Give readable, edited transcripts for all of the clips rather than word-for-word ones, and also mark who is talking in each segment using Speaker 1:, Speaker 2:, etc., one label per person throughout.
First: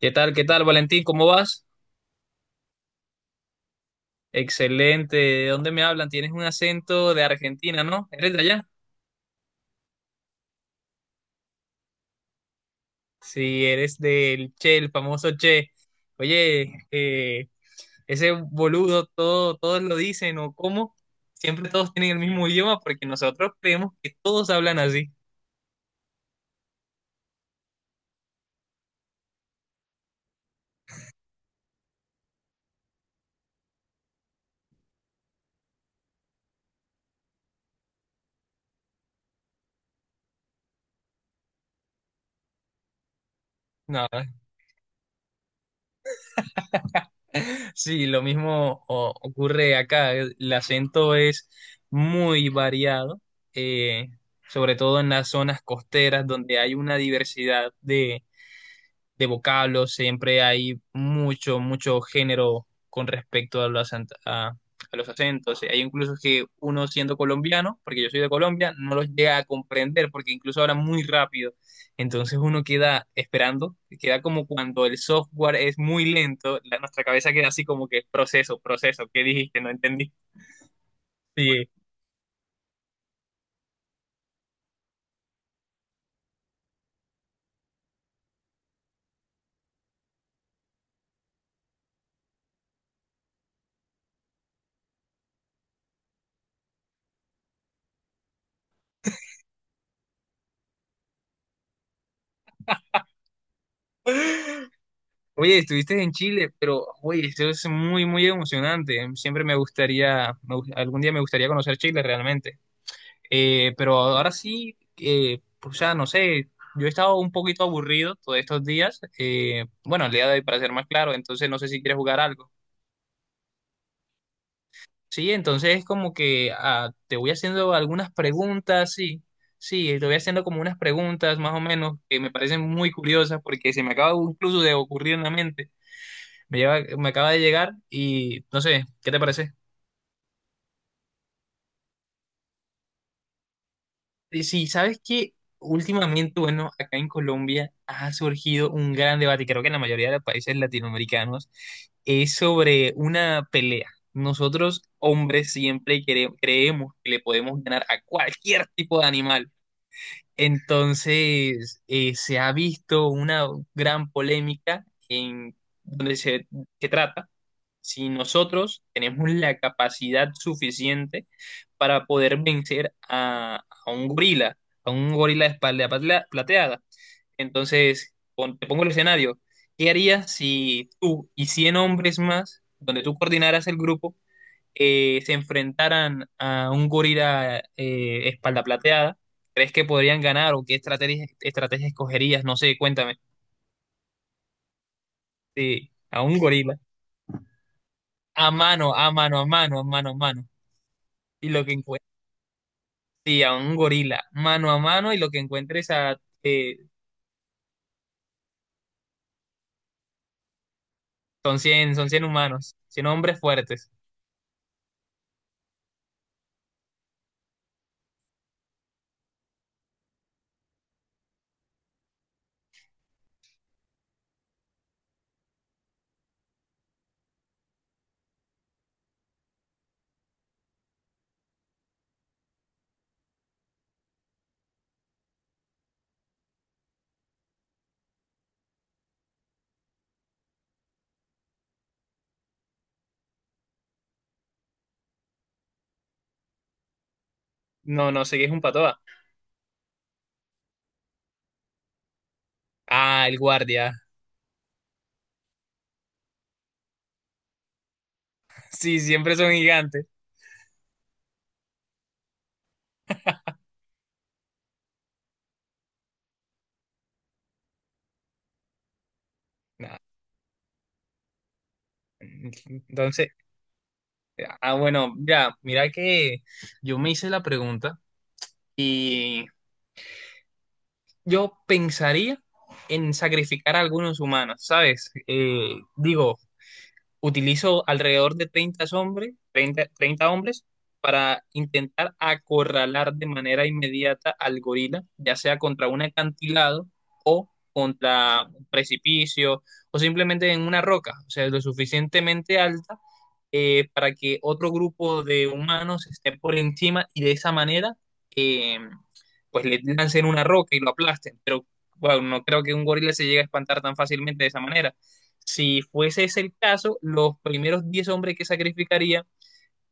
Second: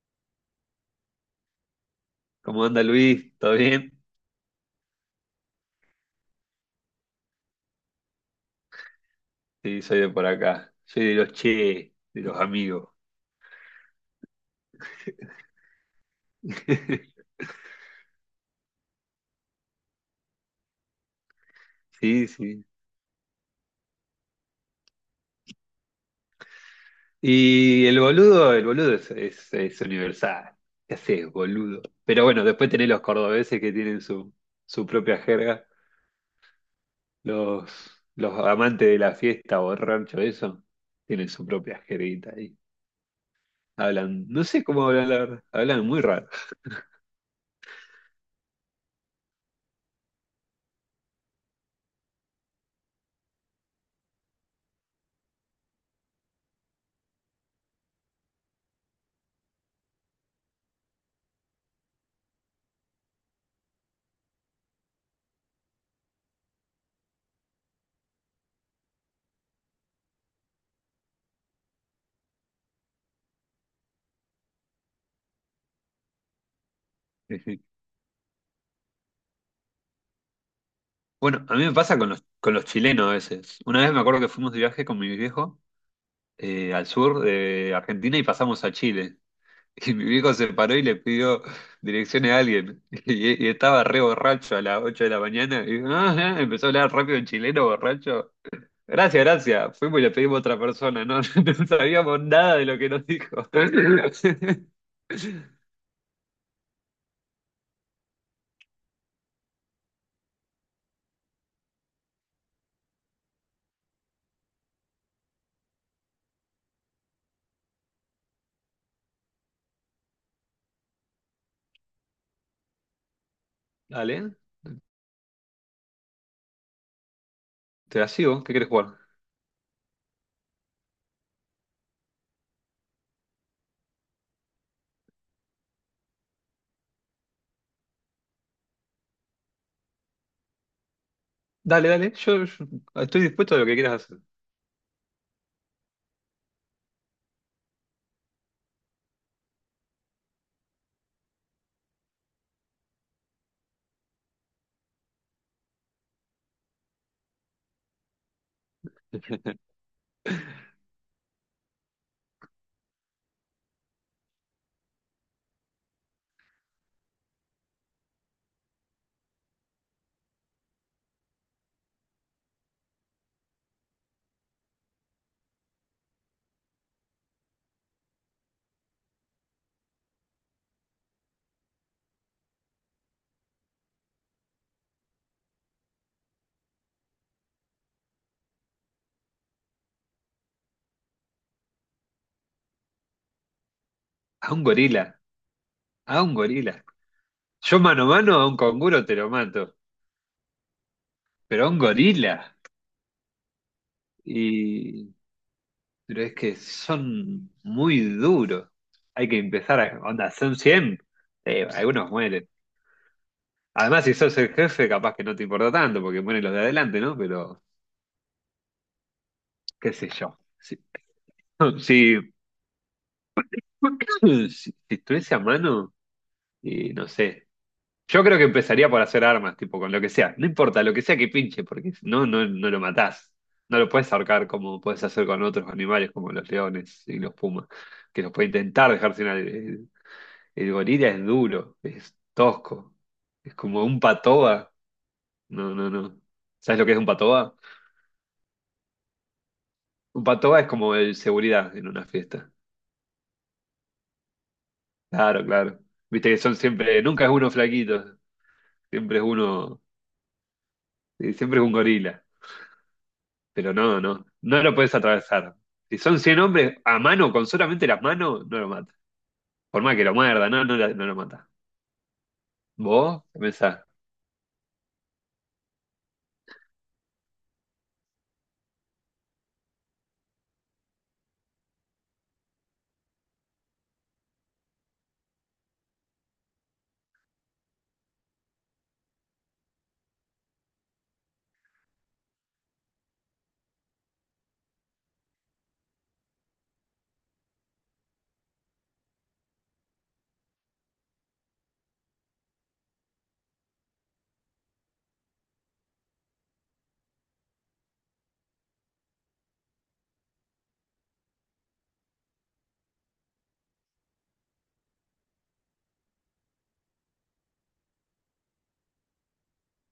Speaker 1: ¿Qué tal? ¿Qué tal, Valentín? ¿Cómo vas?
Speaker 2: ¿Cómo anda Luis? ¿Todo bien?
Speaker 1: Excelente. ¿De dónde me hablan? Tienes un acento de Argentina, ¿no? ¿Eres de allá?
Speaker 2: Sí, soy de por acá. Soy de los che, de los amigos.
Speaker 1: Sí, eres del Che, el famoso Che. Oye, ese boludo, todo, todos lo dicen, ¿o cómo? Siempre todos tienen el
Speaker 2: Sí,
Speaker 1: mismo
Speaker 2: sí.
Speaker 1: idioma porque nosotros creemos que todos hablan así.
Speaker 2: Y el boludo es universal. ¿Qué haces, boludo? Pero bueno, después tenés los cordobeses que tienen su propia jerga. Los amantes de la fiesta, borracho, eso, tienen su propia jerguita ahí.
Speaker 1: No.
Speaker 2: Hablan, no sé cómo hablan, la verdad. Hablan muy raro.
Speaker 1: Sí, lo mismo ocurre acá. El acento es muy variado, eh, sobre todo en las zonas costeras donde hay una diversidad de vocablos, siempre hay mucho, mucho género con respecto a los, a los acentos. Hay incluso que uno siendo colombiano, porque yo soy de Colombia, no los llega a comprender porque incluso hablan muy rápido. Entonces uno queda esperando, queda como cuando el software es muy lento, nuestra cabeza queda así como que proceso, proceso, ¿qué dijiste? No entendí.
Speaker 2: Bueno, a mí
Speaker 1: Sí.
Speaker 2: me pasa con los chilenos a veces. Una vez me acuerdo que fuimos de viaje con mi viejo, al sur de Argentina y pasamos a Chile. Y mi viejo se paró y le pidió direcciones a alguien. Y estaba re borracho a las 8 de la mañana. Y empezó a hablar rápido en chileno, borracho. Gracias, gracias. Fuimos y le pedimos a otra persona. No, no sabíamos nada de lo que nos dijo.
Speaker 1: Oye, estuviste en Chile, pero oye, eso es muy, muy emocionante. Siempre me gustaría, algún día me gustaría conocer Chile realmente. Pero ahora sí, o sea, no sé, yo he estado un poquito aburrido todos estos días, bueno, el día de hoy para ser más claro, entonces no sé si quieres jugar algo.
Speaker 2: Dale,
Speaker 1: Sí, entonces como que te voy haciendo
Speaker 2: te la
Speaker 1: algunas
Speaker 2: sigo. ¿Qué quieres
Speaker 1: preguntas,
Speaker 2: jugar?
Speaker 1: sí, sí, te voy haciendo como unas preguntas más o menos que me parecen muy curiosas porque se me acaba incluso de ocurrir en la mente, me lleva, me acaba de llegar y no sé, ¿qué te parece?
Speaker 2: Dale, dale. Yo estoy dispuesto a lo que quieras hacer.
Speaker 1: Sí, sabes que últimamente, bueno, acá en Colombia ha surgido un gran debate, creo que en la mayoría de los países latinoamericanos, es sobre una pelea. Nosotros, hombres, siempre creemos que le podemos ganar a cualquier tipo de animal. Entonces, se ha visto una gran polémica en donde se trata si nosotros tenemos la capacidad suficiente para poder vencer a un gorila de espalda plateada. Entonces, te pongo el escenario. ¿Qué harías si tú y 100 hombres más, donde tú coordinaras el grupo, se enfrentaran a un gorila espalda plateada? ¿Crees que podrían ganar o qué estrategia escogerías? No sé, cuéntame.
Speaker 2: A un gorila.
Speaker 1: Sí,
Speaker 2: A
Speaker 1: a
Speaker 2: un
Speaker 1: un
Speaker 2: gorila.
Speaker 1: gorila.
Speaker 2: Yo mano a mano a
Speaker 1: A
Speaker 2: un
Speaker 1: mano,
Speaker 2: canguro
Speaker 1: a
Speaker 2: te lo
Speaker 1: mano, a
Speaker 2: mato.
Speaker 1: mano, a mano, a mano. Y lo
Speaker 2: Pero a
Speaker 1: que
Speaker 2: un
Speaker 1: encuentres,
Speaker 2: gorila.
Speaker 1: sí, a un gorila, mano a mano,
Speaker 2: Y,
Speaker 1: y lo que encuentres
Speaker 2: pero es que son muy duros. Hay que empezar a. Onda, son 100.
Speaker 1: son
Speaker 2: Eh,
Speaker 1: 100
Speaker 2: algunos mueren.
Speaker 1: humanos, 100 hombres fuertes.
Speaker 2: Además, si sos el jefe, capaz que no te importa tanto, porque mueren los de adelante, ¿no? Pero, qué sé yo. Si, si, si estuviese a mano, y no sé. Yo creo que empezaría por hacer armas, tipo, con lo que sea. No importa, lo que sea que pinche, porque si no, no lo matás. No lo puedes ahorcar como puedes hacer con otros animales, como los leones y los pumas, que los puede intentar dejar sin. Eh, El gorila es duro, es tosco, es como un patoa. No, no, no. ¿Sabes lo que es un patoa?
Speaker 1: No, no sé qué es un patoa.
Speaker 2: Un patoa es como el seguridad en una fiesta.
Speaker 1: Ah, el guardia.
Speaker 2: Claro, claro. Viste que son siempre, nunca es uno flaquito,
Speaker 1: Sí,
Speaker 2: siempre es
Speaker 1: siempre son
Speaker 2: uno,
Speaker 1: gigantes.
Speaker 2: siempre es un gorila. Pero no lo puedes atravesar. Si son 100 hombres a mano, con solamente las manos, no lo mata. Por más
Speaker 1: Nah.
Speaker 2: que lo muerda, no lo mata. ¿Vos?
Speaker 1: Entonces,
Speaker 2: ¿Qué pensás?
Speaker 1: bueno, ya, mira que yo me hice la pregunta, y yo pensaría en sacrificar a algunos humanos, ¿sabes? Digo, utilizo alrededor de 30 hombres, 30 30 hombres para intentar acorralar de manera inmediata al gorila, ya sea contra un acantilado o contra un precipicio o simplemente en una roca, o sea, lo suficientemente alta, para que otro grupo de humanos esté por encima y de esa manera, eh, pues le lancen una roca y lo aplasten. Pero bueno, no creo que un gorila se llegue a espantar tan fácilmente de esa manera. Si fuese ese el caso, los primeros 10 hombres que sacrificaría,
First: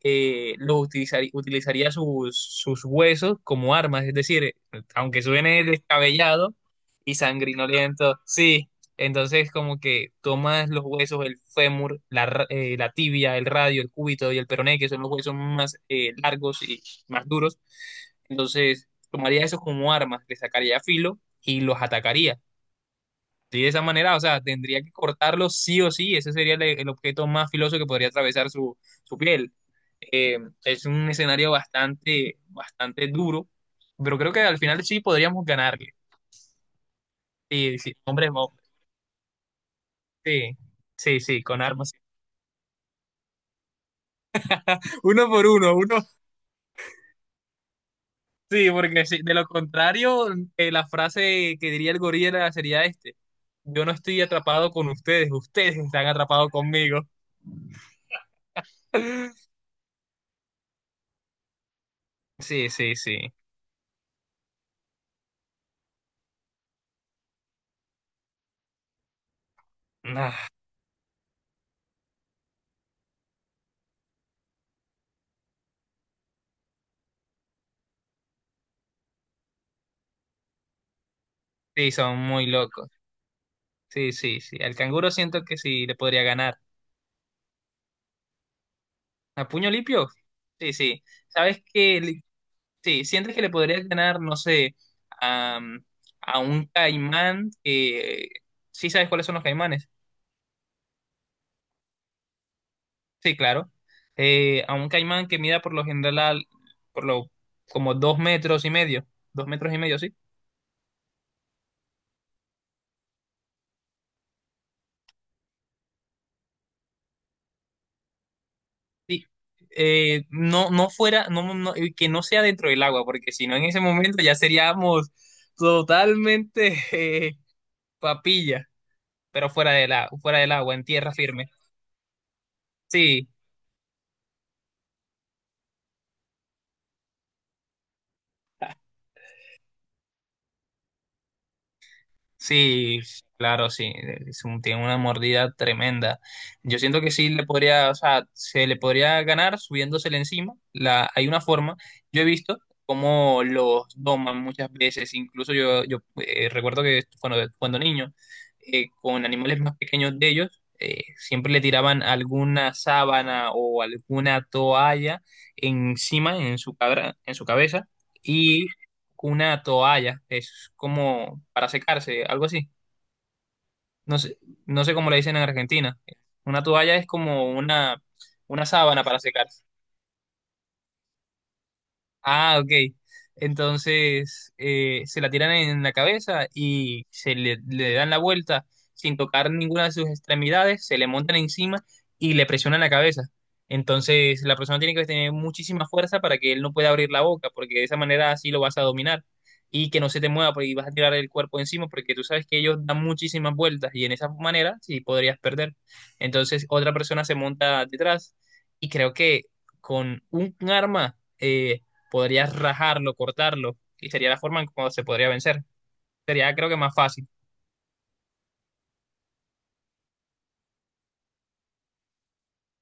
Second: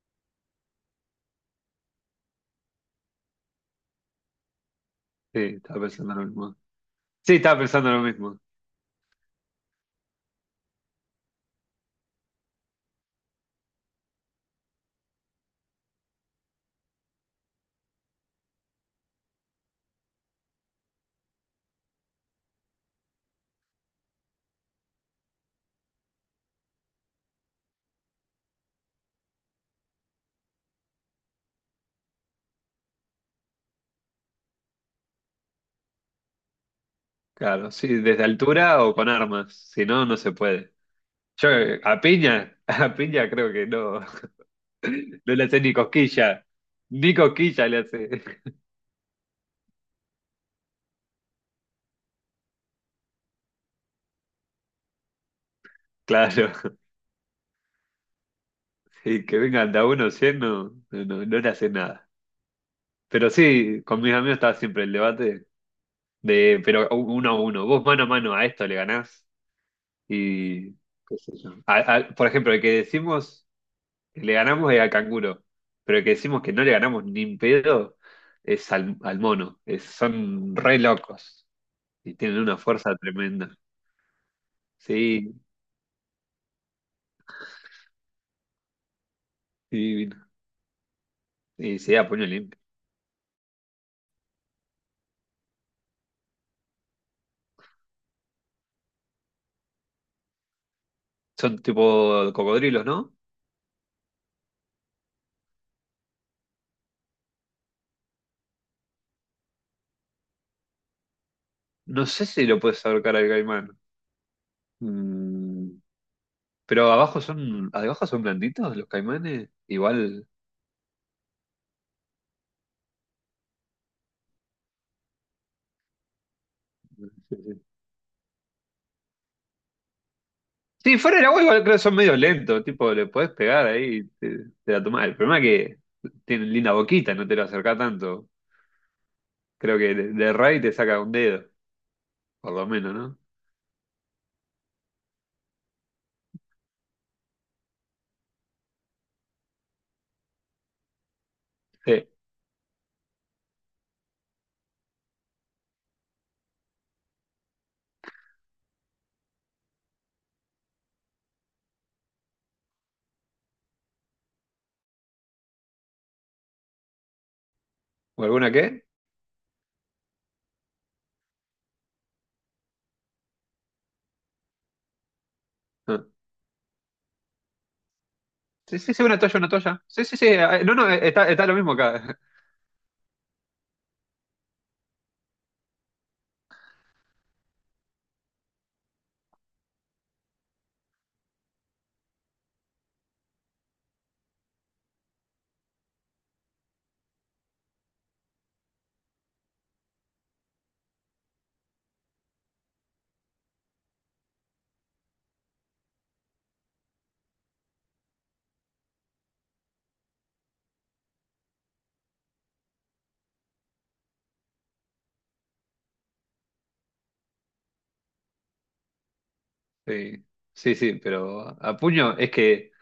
Speaker 1: los utilizaría sus huesos como armas. Es decir, aunque
Speaker 2: Sí,
Speaker 1: suene
Speaker 2: estaba pensando lo
Speaker 1: descabellado
Speaker 2: mismo.
Speaker 1: y
Speaker 2: Sí, estaba pensando lo
Speaker 1: sangrinoliento,
Speaker 2: mismo.
Speaker 1: sí. Entonces, como que tomas los huesos, el fémur, la tibia, el radio, el cúbito y el peroné, que son los huesos más largos y más duros. Entonces, tomaría esos como armas, le sacaría filo y los atacaría. Sí, de esa manera, o sea, tendría que cortarlo sí o sí, ese sería el objeto más filoso que podría atravesar su piel. Eh, es un escenario bastante, bastante duro, pero creo que al final sí podríamos ganarle.
Speaker 2: Claro,
Speaker 1: Sí,
Speaker 2: sí,
Speaker 1: sí,
Speaker 2: desde
Speaker 1: hombre, hombre.
Speaker 2: altura o con armas, si no, no se
Speaker 1: Sí,
Speaker 2: puede.
Speaker 1: sí, sí,
Speaker 2: Yo
Speaker 1: con armas.
Speaker 2: a piña, a piña creo que no,
Speaker 1: Uno
Speaker 2: no le
Speaker 1: por
Speaker 2: hace ni
Speaker 1: uno, uno.
Speaker 2: cosquilla, ni cosquilla le hace.
Speaker 1: Sí, porque sí, de lo contrario, la frase que diría el gorila sería este, yo no estoy atrapado con ustedes, ustedes están atrapados
Speaker 2: Claro,
Speaker 1: conmigo.
Speaker 2: y que vengan de a uno 100 no le hace nada.
Speaker 1: Sí, sí,
Speaker 2: Pero
Speaker 1: sí.
Speaker 2: sí, con mis amigos estaba siempre el debate de, pero uno a uno, vos mano a mano a esto le ganás
Speaker 1: Ah,
Speaker 2: y qué sé yo. Por ejemplo, el que decimos le ganamos al canguro, pero el que decimos que no le ganamos ni en pedo es al mono. Son re locos
Speaker 1: sí,
Speaker 2: y
Speaker 1: son
Speaker 2: tienen
Speaker 1: muy
Speaker 2: una
Speaker 1: locos.
Speaker 2: fuerza tremenda.
Speaker 1: Sí, sí, sí. Al canguro
Speaker 2: Sí,
Speaker 1: siento que sí le podría ganar. ¿A puño
Speaker 2: sí,
Speaker 1: limpio?
Speaker 2: divino.
Speaker 1: Sí, sí. ¿Sabes
Speaker 2: Y se
Speaker 1: qué?
Speaker 2: da puño limpio.
Speaker 1: Sí, sientes que le podrías ganar, no sé, a, mm, a un caimán que... ¿Sí sabes cuáles son los caimanes?
Speaker 2: Son tipo cocodrilos, ¿no?
Speaker 1: Sí, claro. A un caimán que mida por lo general, por lo, como 2 metros y medio. 2 metros y medio, sí.
Speaker 2: No sé si lo puedes ahorcar al caimán. Mm, pero abajo son blanditos los
Speaker 1: Sí.
Speaker 2: caimanes. Igual.
Speaker 1: No, no, y que no sea dentro del agua, porque si no en ese momento ya seríamos totalmente...
Speaker 2: Sí,
Speaker 1: eh,
Speaker 2: sí.
Speaker 1: papilla. Pero fuera del agua, en
Speaker 2: Sí,
Speaker 1: tierra
Speaker 2: fuera del agua
Speaker 1: firme.
Speaker 2: igual creo que son medio lentos. Tipo, le
Speaker 1: Sí,
Speaker 2: podés pegar ahí y te la tomás. El problema es que tienen linda boquita, no te lo acercás tanto. Creo que de Ray te saca un dedo, por lo menos,
Speaker 1: sí,
Speaker 2: ¿no?
Speaker 1: claro, sí, es tiene una mordida tremenda. Yo siento que sí le podría, o sea, se le podría ganar subiéndosele encima. Hay una forma,
Speaker 2: Sí.
Speaker 1: yo he visto cómo los doman muchas veces, incluso yo, yo recuerdo que cuando niño, con animales más pequeños de ellos, siempre le tiraban alguna sábana o alguna toalla encima, en su cabra, en su cabeza,
Speaker 2: ¿O alguna
Speaker 1: y
Speaker 2: qué?
Speaker 1: una toalla, es como para secarse, algo así. No sé, no sé cómo le dicen en Argentina.
Speaker 2: No.
Speaker 1: Una toalla es como una
Speaker 2: Sí, sí,
Speaker 1: sábana
Speaker 2: sí,
Speaker 1: para
Speaker 2: una toalla, una
Speaker 1: secarse.
Speaker 2: toalla. Sí, sí, sí. No, no, está lo mismo acá.
Speaker 1: Ah, ok. Entonces se la tiran en la cabeza y le dan la vuelta sin tocar ninguna de sus extremidades, se le montan encima y le presionan la cabeza. Entonces la persona tiene que tener muchísima fuerza para que él no pueda abrir la boca, porque de esa manera así lo vas a dominar y que no se te mueva porque vas a tirar el cuerpo encima, porque tú sabes que ellos dan muchísimas vueltas y en esa manera sí podrías perder. Entonces otra persona se monta detrás y creo que con un arma... podrías rajarlo, cortarlo, y sería la forma en cómo se podría vencer. Sería, creo que más fácil.
Speaker 2: Sí, sí, sí, pero a puño es que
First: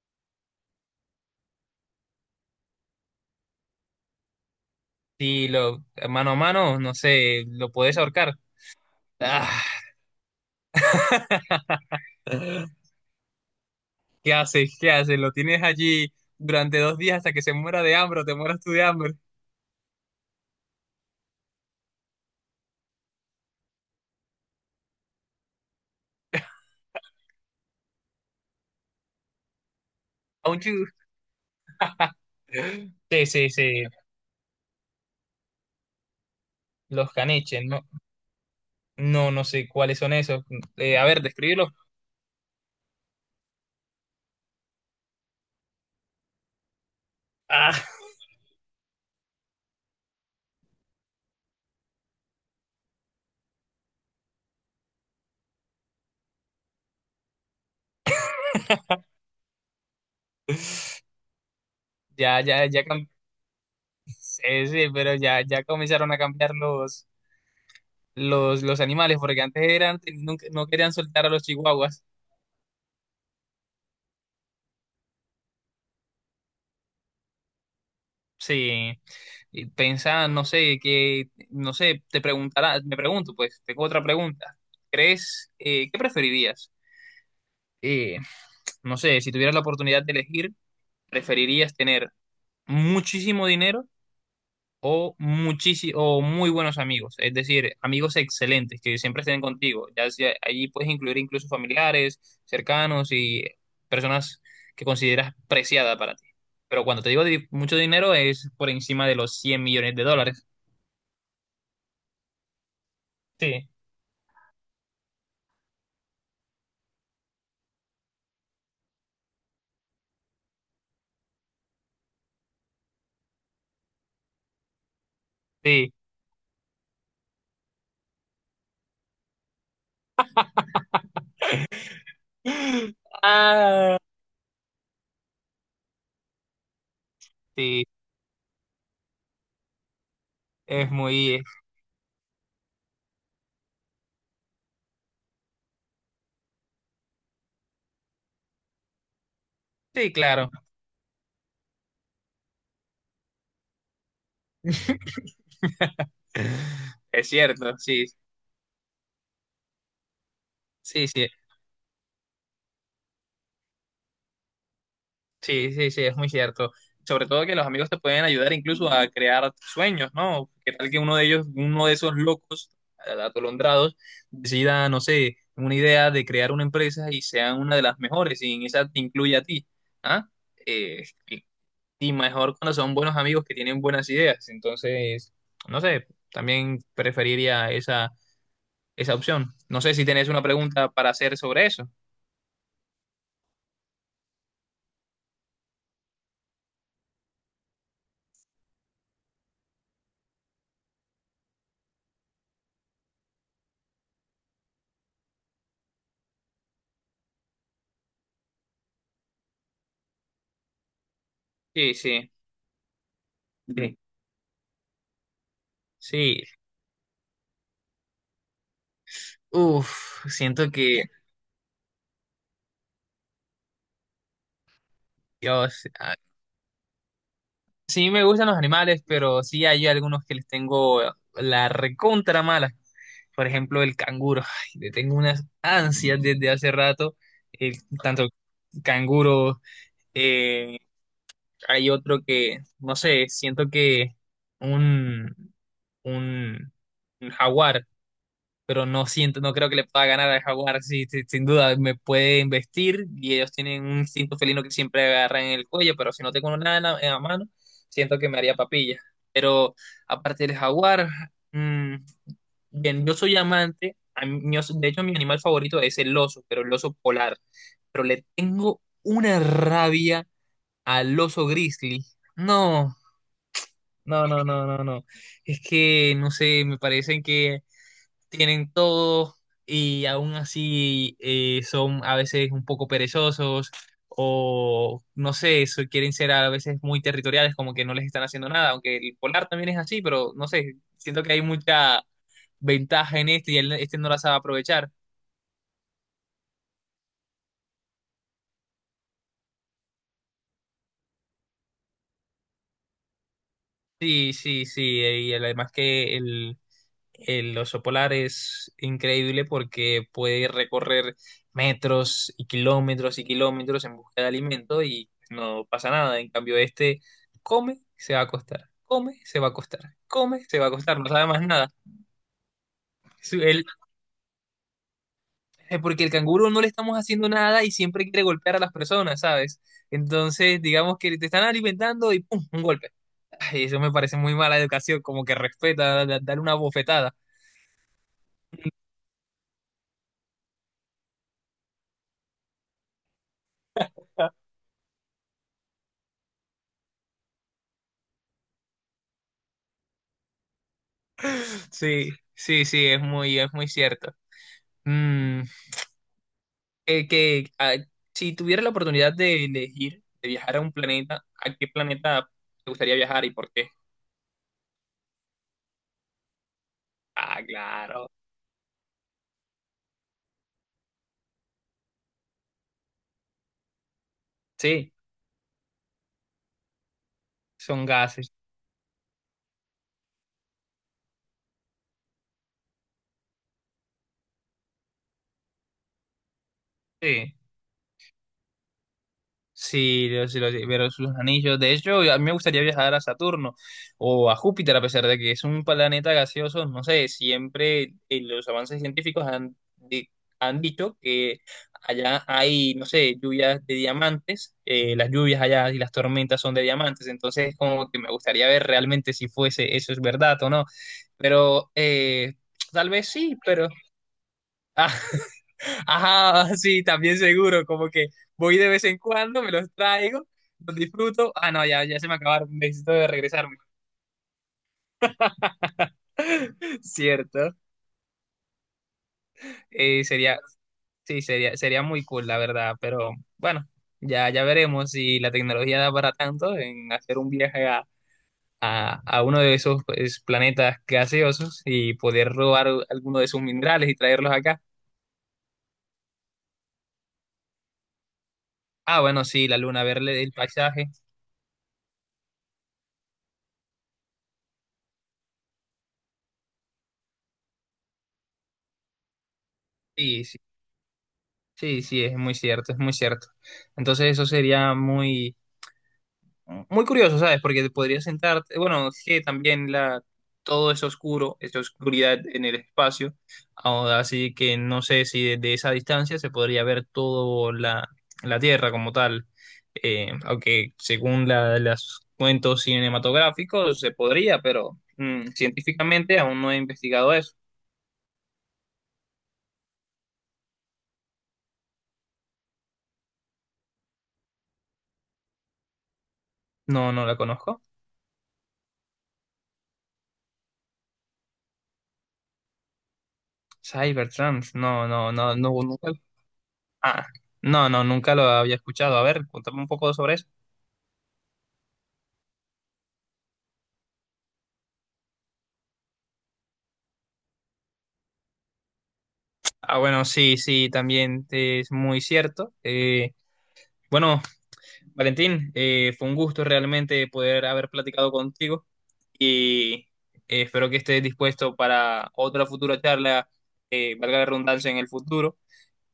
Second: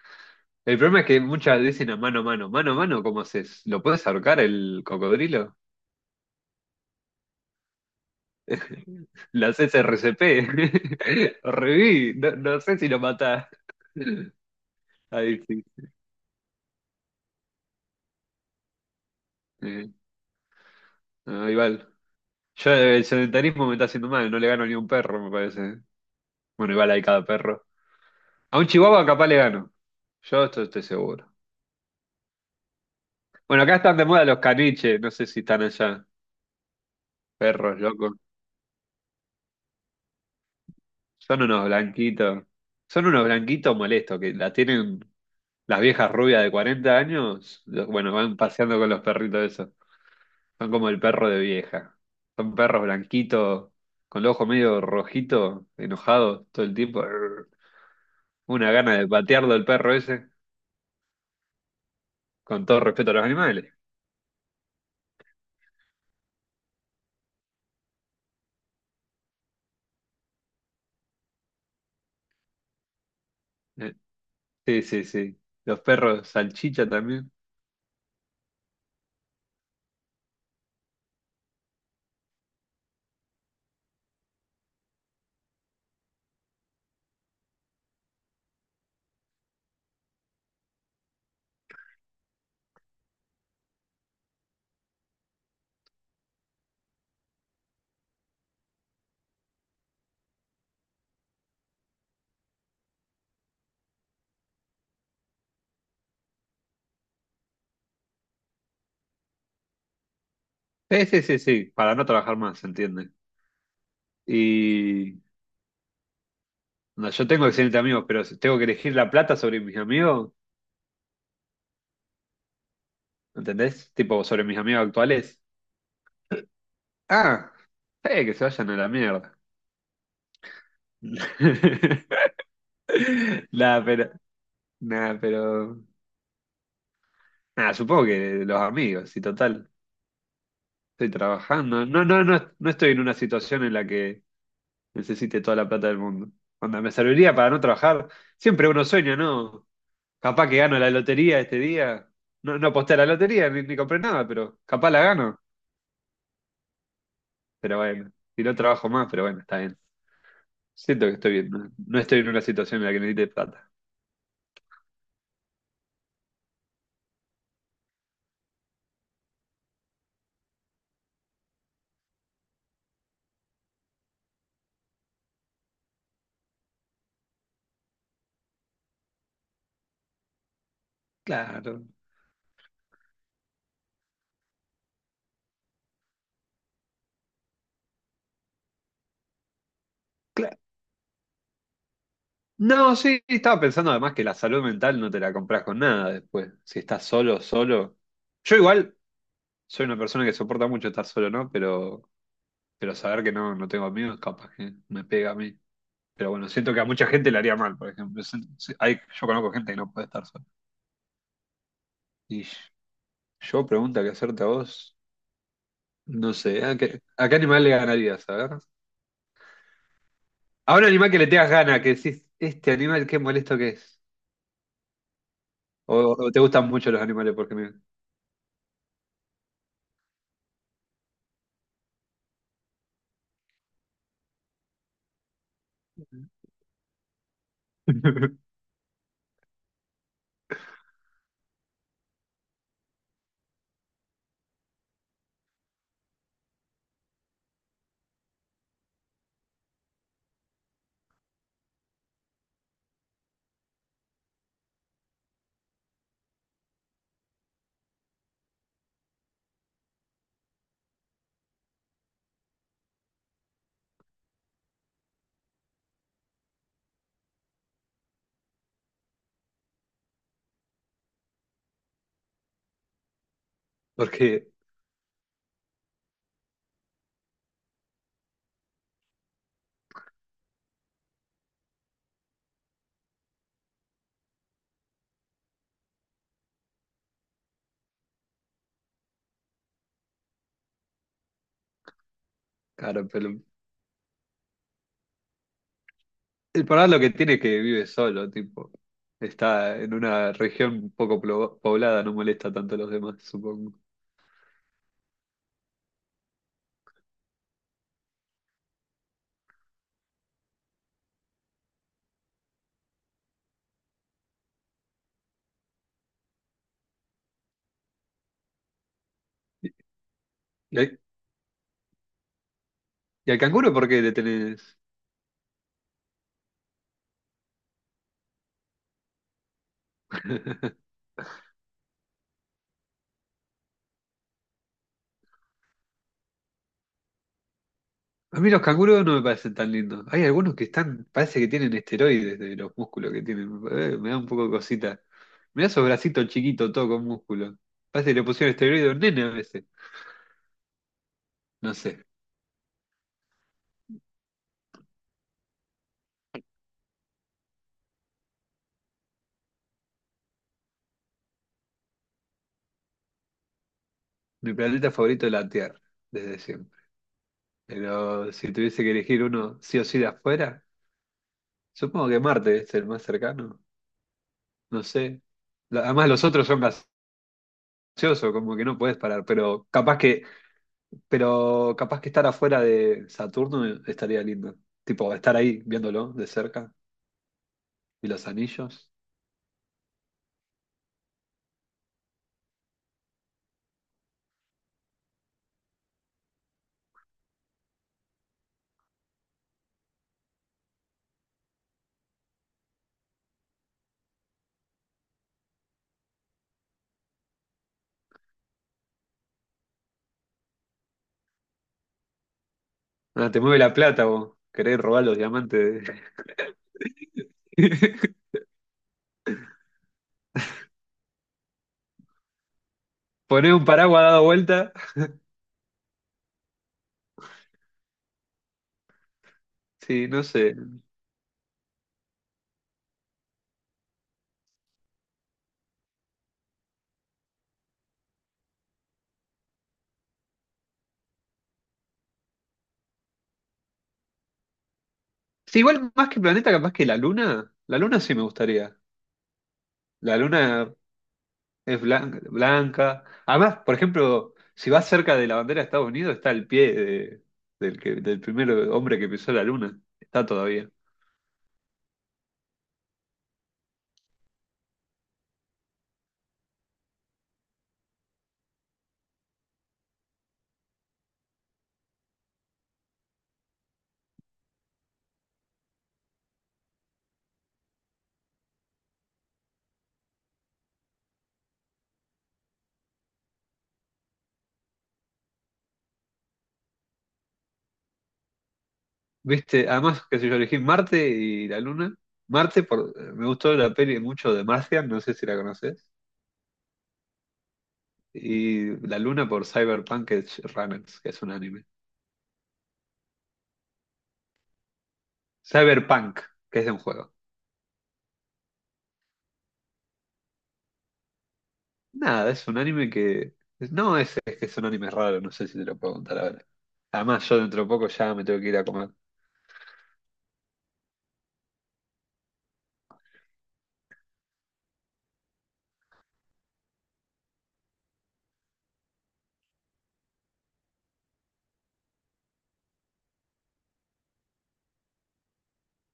Speaker 2: el problema es que muchas dicen a mano a mano. Mano a mano, ¿cómo haces? ¿Lo puedes ahorcar el
Speaker 1: Si
Speaker 2: cocodrilo?
Speaker 1: lo mano a mano, no sé, lo puedes ahorcar. Ah.
Speaker 2: Las SRCP. Lo reviví. No, no sé si lo matás.
Speaker 1: ¿Qué haces? ¿Qué haces? Lo
Speaker 2: Ahí
Speaker 1: tienes
Speaker 2: sí.
Speaker 1: allí durante 2 días hasta que se muera de hambre o te mueras tú de hambre.
Speaker 2: Eh, no, igual. Yo el sedentarismo me está haciendo mal. No le gano ni a un perro, me parece. Bueno, igual hay cada perro. A un chihuahua capaz le gano. Yo esto estoy
Speaker 1: Aunchu.
Speaker 2: seguro.
Speaker 1: Sí, sí,
Speaker 2: Bueno, acá
Speaker 1: sí.
Speaker 2: están de moda los caniches, no sé si están allá.
Speaker 1: Los caniches,
Speaker 2: Perros,
Speaker 1: no,
Speaker 2: locos.
Speaker 1: no, no sé cuáles son esos. A ver,
Speaker 2: Son unos
Speaker 1: describirlos.
Speaker 2: blanquitos. Son unos blanquitos molestos que la tienen las viejas rubias de 40 años.
Speaker 1: Ah.
Speaker 2: Bueno, van paseando con los perritos esos. Son como el perro de vieja. Son perros blanquitos, con los ojos medio rojitos, enojados todo el tiempo. Arr. Una gana de patearlo el perro ese,
Speaker 1: Ya, ya,
Speaker 2: con todo
Speaker 1: ya.
Speaker 2: respeto a los animales.
Speaker 1: Sí, sí, pero ya, ya comenzaron a cambiar los, animales, porque antes eran, no, no querían soltar a los chihuahuas.
Speaker 2: Eh, Sí, sí, sí. Los perros salchicha también.
Speaker 1: Sí, y pensaban, no sé, que, no sé, te preguntará, me pregunto, pues, tengo otra pregunta. ¿Crees, qué preferirías? Eh, no sé, si tuvieras la oportunidad de elegir, ¿preferirías tener muchísimo dinero o, o muy buenos amigos? Es decir, amigos excelentes que siempre estén contigo. Allí puedes incluir incluso familiares, cercanos y personas que consideras preciada para ti. Pero cuando te digo mucho dinero es por encima de los 100 millones de dólares.
Speaker 2: Sí, sí, sí, sí, para no trabajar más, ¿se entiende?
Speaker 1: Sí,
Speaker 2: Y no, yo tengo excelentes amigos, pero si tengo que elegir la plata sobre mis amigos, ¿entendés? Tipo, sobre mis amigos actuales.
Speaker 1: sí.
Speaker 2: Ah, que se vayan a la mierda. Nada,
Speaker 1: Ah,
Speaker 2: pero, nada, pero, nada,
Speaker 1: sí,
Speaker 2: supongo que los amigos, y total,
Speaker 1: es
Speaker 2: estoy
Speaker 1: muy...
Speaker 2: trabajando. No estoy en una situación en la que necesite toda la plata del mundo. Onda, me serviría para no trabajar. Siempre uno sueña, ¿no?
Speaker 1: Sí,
Speaker 2: Capaz
Speaker 1: claro.
Speaker 2: que gano la lotería este día. No, no aposté a la lotería, ni compré nada, pero capaz la gano.
Speaker 1: Es cierto,
Speaker 2: Pero
Speaker 1: sí,
Speaker 2: bueno, si no trabajo más, pero bueno, está bien. Siento
Speaker 1: sí,
Speaker 2: que
Speaker 1: sí.
Speaker 2: estoy bien, no estoy en una situación en la que necesite plata.
Speaker 1: Sí, sí, sí, es muy cierto. Sobre todo que los amigos te pueden ayudar incluso a crear sueños, ¿no? ¿Qué tal que uno de ellos, uno de esos locos, atolondrados, decida, no sé, una idea de crear una empresa y sea una de las mejores y en esa te incluye a ti? ¿Ah? Eh, y,
Speaker 2: Claro,
Speaker 1: y mejor cuando son buenos amigos que tienen buenas ideas. Entonces, no sé, también preferiría esa, esa opción. No sé si tenés una
Speaker 2: claro.
Speaker 1: pregunta para hacer sobre eso.
Speaker 2: No, sí, estaba pensando además que la salud mental no te la compras con nada después. Si estás solo, solo. Yo igual soy una persona que soporta mucho estar solo, ¿no? Pero saber que no tengo amigos, capaz que me pega a mí. Pero bueno, siento que a mucha gente le haría mal, por ejemplo. Hay, yo conozco gente que no puede estar sola.
Speaker 1: Sí, sí.
Speaker 2: Y yo
Speaker 1: Sí.
Speaker 2: pregunta que hacerte a vos, no
Speaker 1: Sí.
Speaker 2: sé, ¿a qué animal le ganarías? A ver.
Speaker 1: Uf, siento
Speaker 2: A un
Speaker 1: que
Speaker 2: animal que le tengas gana, que decís, este animal qué molesto que es.
Speaker 1: Dios.
Speaker 2: O,
Speaker 1: Ah,
Speaker 2: o te gustan mucho los animales porque me.
Speaker 1: sí me gustan los animales, pero sí hay algunos que les tengo la recontra mala. Por ejemplo, el canguro. Ay, le tengo unas ansias desde hace rato. El, tanto canguro, eh, hay otro que, no sé, siento que un, un, un jaguar. Pero no siento, no creo que le pueda ganar al jaguar, sí, sí, sin duda, me puede investir y ellos tienen un instinto felino que siempre agarran en el cuello, pero si no tengo nada en la mano, siento que me haría papilla. Pero aparte del jaguar, mm, bien, yo soy amante, a mí- yo- so, de hecho mi animal favorito es el oso, pero el oso polar, pero le tengo una rabia al oso grizzly. No, no, no,
Speaker 2: Porque,
Speaker 1: no, no, no. Es que, no sé, me parecen que tienen todo y aún así, son a veces un poco perezosos o no sé, quieren ser a veces muy territoriales, como que no les están haciendo nada, aunque el polar también es así, pero no sé, siento que hay mucha
Speaker 2: claro,
Speaker 1: ventaja en
Speaker 2: pero
Speaker 1: este y este no la sabe aprovechar.
Speaker 2: el problema lo que tiene es que vive solo, tipo. Está en una región poco poblada, no molesta tanto a los demás, supongo.
Speaker 1: Sí, sí, sí, y además que el oso polar es increíble porque puede recorrer metros y kilómetros en busca de alimento y no pasa nada. En cambio, este come, se va a acostar, come, se va a acostar, come, se va a
Speaker 2: ¿Y al,
Speaker 1: acostar, no sabe más nada.
Speaker 2: y al
Speaker 1: Su- el-
Speaker 2: canguro por qué le tenés?
Speaker 1: porque el canguro no le estamos haciendo nada y siempre quiere golpear a las personas, ¿sabes? Entonces, digamos que te están alimentando y ¡pum! Un golpe. Ay, eso me parece muy mala educación, como que respeta, dar una bofetada.
Speaker 2: A mí los canguros no me parecen tan lindos. Hay algunos que están, parece que tienen esteroides de los músculos que tienen. Me da un poco de cosita. Mirá esos bracitos chiquitos, todo con músculo. Parece que le pusieron esteroides a un nene a veces. No sé.
Speaker 1: Sí, sí, sí, es muy cierto. Mm, eh, que ah, si tuviera la oportunidad de elegir, de viajar a un planeta, ¿a qué planeta te gustaría viajar y por qué?
Speaker 2: Mi planeta favorito es la Tierra, desde siempre.
Speaker 1: Ah, claro.
Speaker 2: Pero si tuviese que elegir uno sí o sí de afuera, supongo que Marte es el más cercano. No
Speaker 1: Sí,
Speaker 2: sé. Además, los otros son
Speaker 1: son gases.
Speaker 2: gaseosos, como que no puedes parar. Pero capaz que estar afuera de Saturno estaría lindo. Tipo, estar ahí viéndolo de cerca
Speaker 1: Sí.
Speaker 2: y los anillos.
Speaker 1: Sí, yo sí lo sé, pero sus anillos. De hecho, a mí me gustaría viajar a Saturno o a Júpiter, a pesar de que es un planeta gaseoso. No sé, siempre los avances científicos han, han dicho que allá hay, no sé, lluvias de diamantes. Las lluvias allá y las tormentas son de diamantes. Entonces, como que me gustaría ver realmente si fuese eso es verdad o no. Pero tal vez
Speaker 2: Ah,
Speaker 1: sí,
Speaker 2: te mueve
Speaker 1: pero.
Speaker 2: la plata vos. Querés
Speaker 1: Ah,
Speaker 2: robar los diamantes.
Speaker 1: ajá, sí, también seguro, como que voy de vez en cuando, me los traigo, los disfruto. Ah, no, ya, ya se me acabaron, necesito de
Speaker 2: Poner
Speaker 1: regresarme.
Speaker 2: un paraguas dado vuelta.
Speaker 1: Cierto. Eh,
Speaker 2: Sí, no
Speaker 1: sería,
Speaker 2: sé.
Speaker 1: sí, sería, sería muy cool, la verdad, pero bueno, ya, ya veremos si la tecnología da para tanto en hacer un viaje a uno de esos pues, planetas gaseosos y poder robar alguno de sus minerales y traerlos acá.
Speaker 2: Sí, igual más que planeta, capaz que la luna. La luna sí me gustaría.
Speaker 1: Ah, bueno, sí, la luna,
Speaker 2: La
Speaker 1: verle el
Speaker 2: luna
Speaker 1: paisaje.
Speaker 2: es blanca. Además, por ejemplo, si vas cerca de la bandera de Estados Unidos, está el pie del primer hombre que pisó la luna.
Speaker 1: Sí,
Speaker 2: Está
Speaker 1: sí.
Speaker 2: todavía.
Speaker 1: Sí, sí, es muy cierto, es muy cierto. Entonces eso sería muy, muy curioso, ¿sabes? Porque te podrías sentarte, bueno, es que también la, todo es oscuro, esa oscuridad en el espacio, ahora así que no sé si desde esa distancia se podría ver toda la Tierra como tal. Aunque según los cuentos cinematográficos se podría, pero científicamente aún no he investigado eso.
Speaker 2: Viste, además, qué sé yo, elegí Marte y la Luna. Marte, me gustó la peli mucho de Martian, no sé si la conoces.
Speaker 1: No, no la conozco.
Speaker 2: Y la Luna por Cyberpunk Edge Runners, que es un anime.
Speaker 1: Cybertrans, no, no, no, no, nunca.
Speaker 2: Cyberpunk, que es de un
Speaker 1: Ah,
Speaker 2: juego.
Speaker 1: no, no, nunca lo había escuchado. A ver, cuéntame un poco sobre eso.
Speaker 2: Nada, es un anime que. No, es que son animes raros, no sé si te lo puedo contar ahora. Además, yo dentro de poco ya me tengo que ir a comer.
Speaker 1: Ah, bueno, sí, sí, también es muy cierto. Bueno, Valentín, fue un gusto realmente poder haber platicado contigo y espero que estés dispuesto para otra futura charla, valga la redundancia, en el futuro.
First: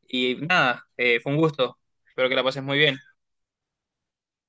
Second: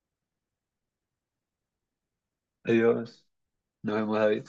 Speaker 1: Y nada, fue un gusto. Espero que la pases muy bien.
Speaker 2: Adiós. Nos vemos, David.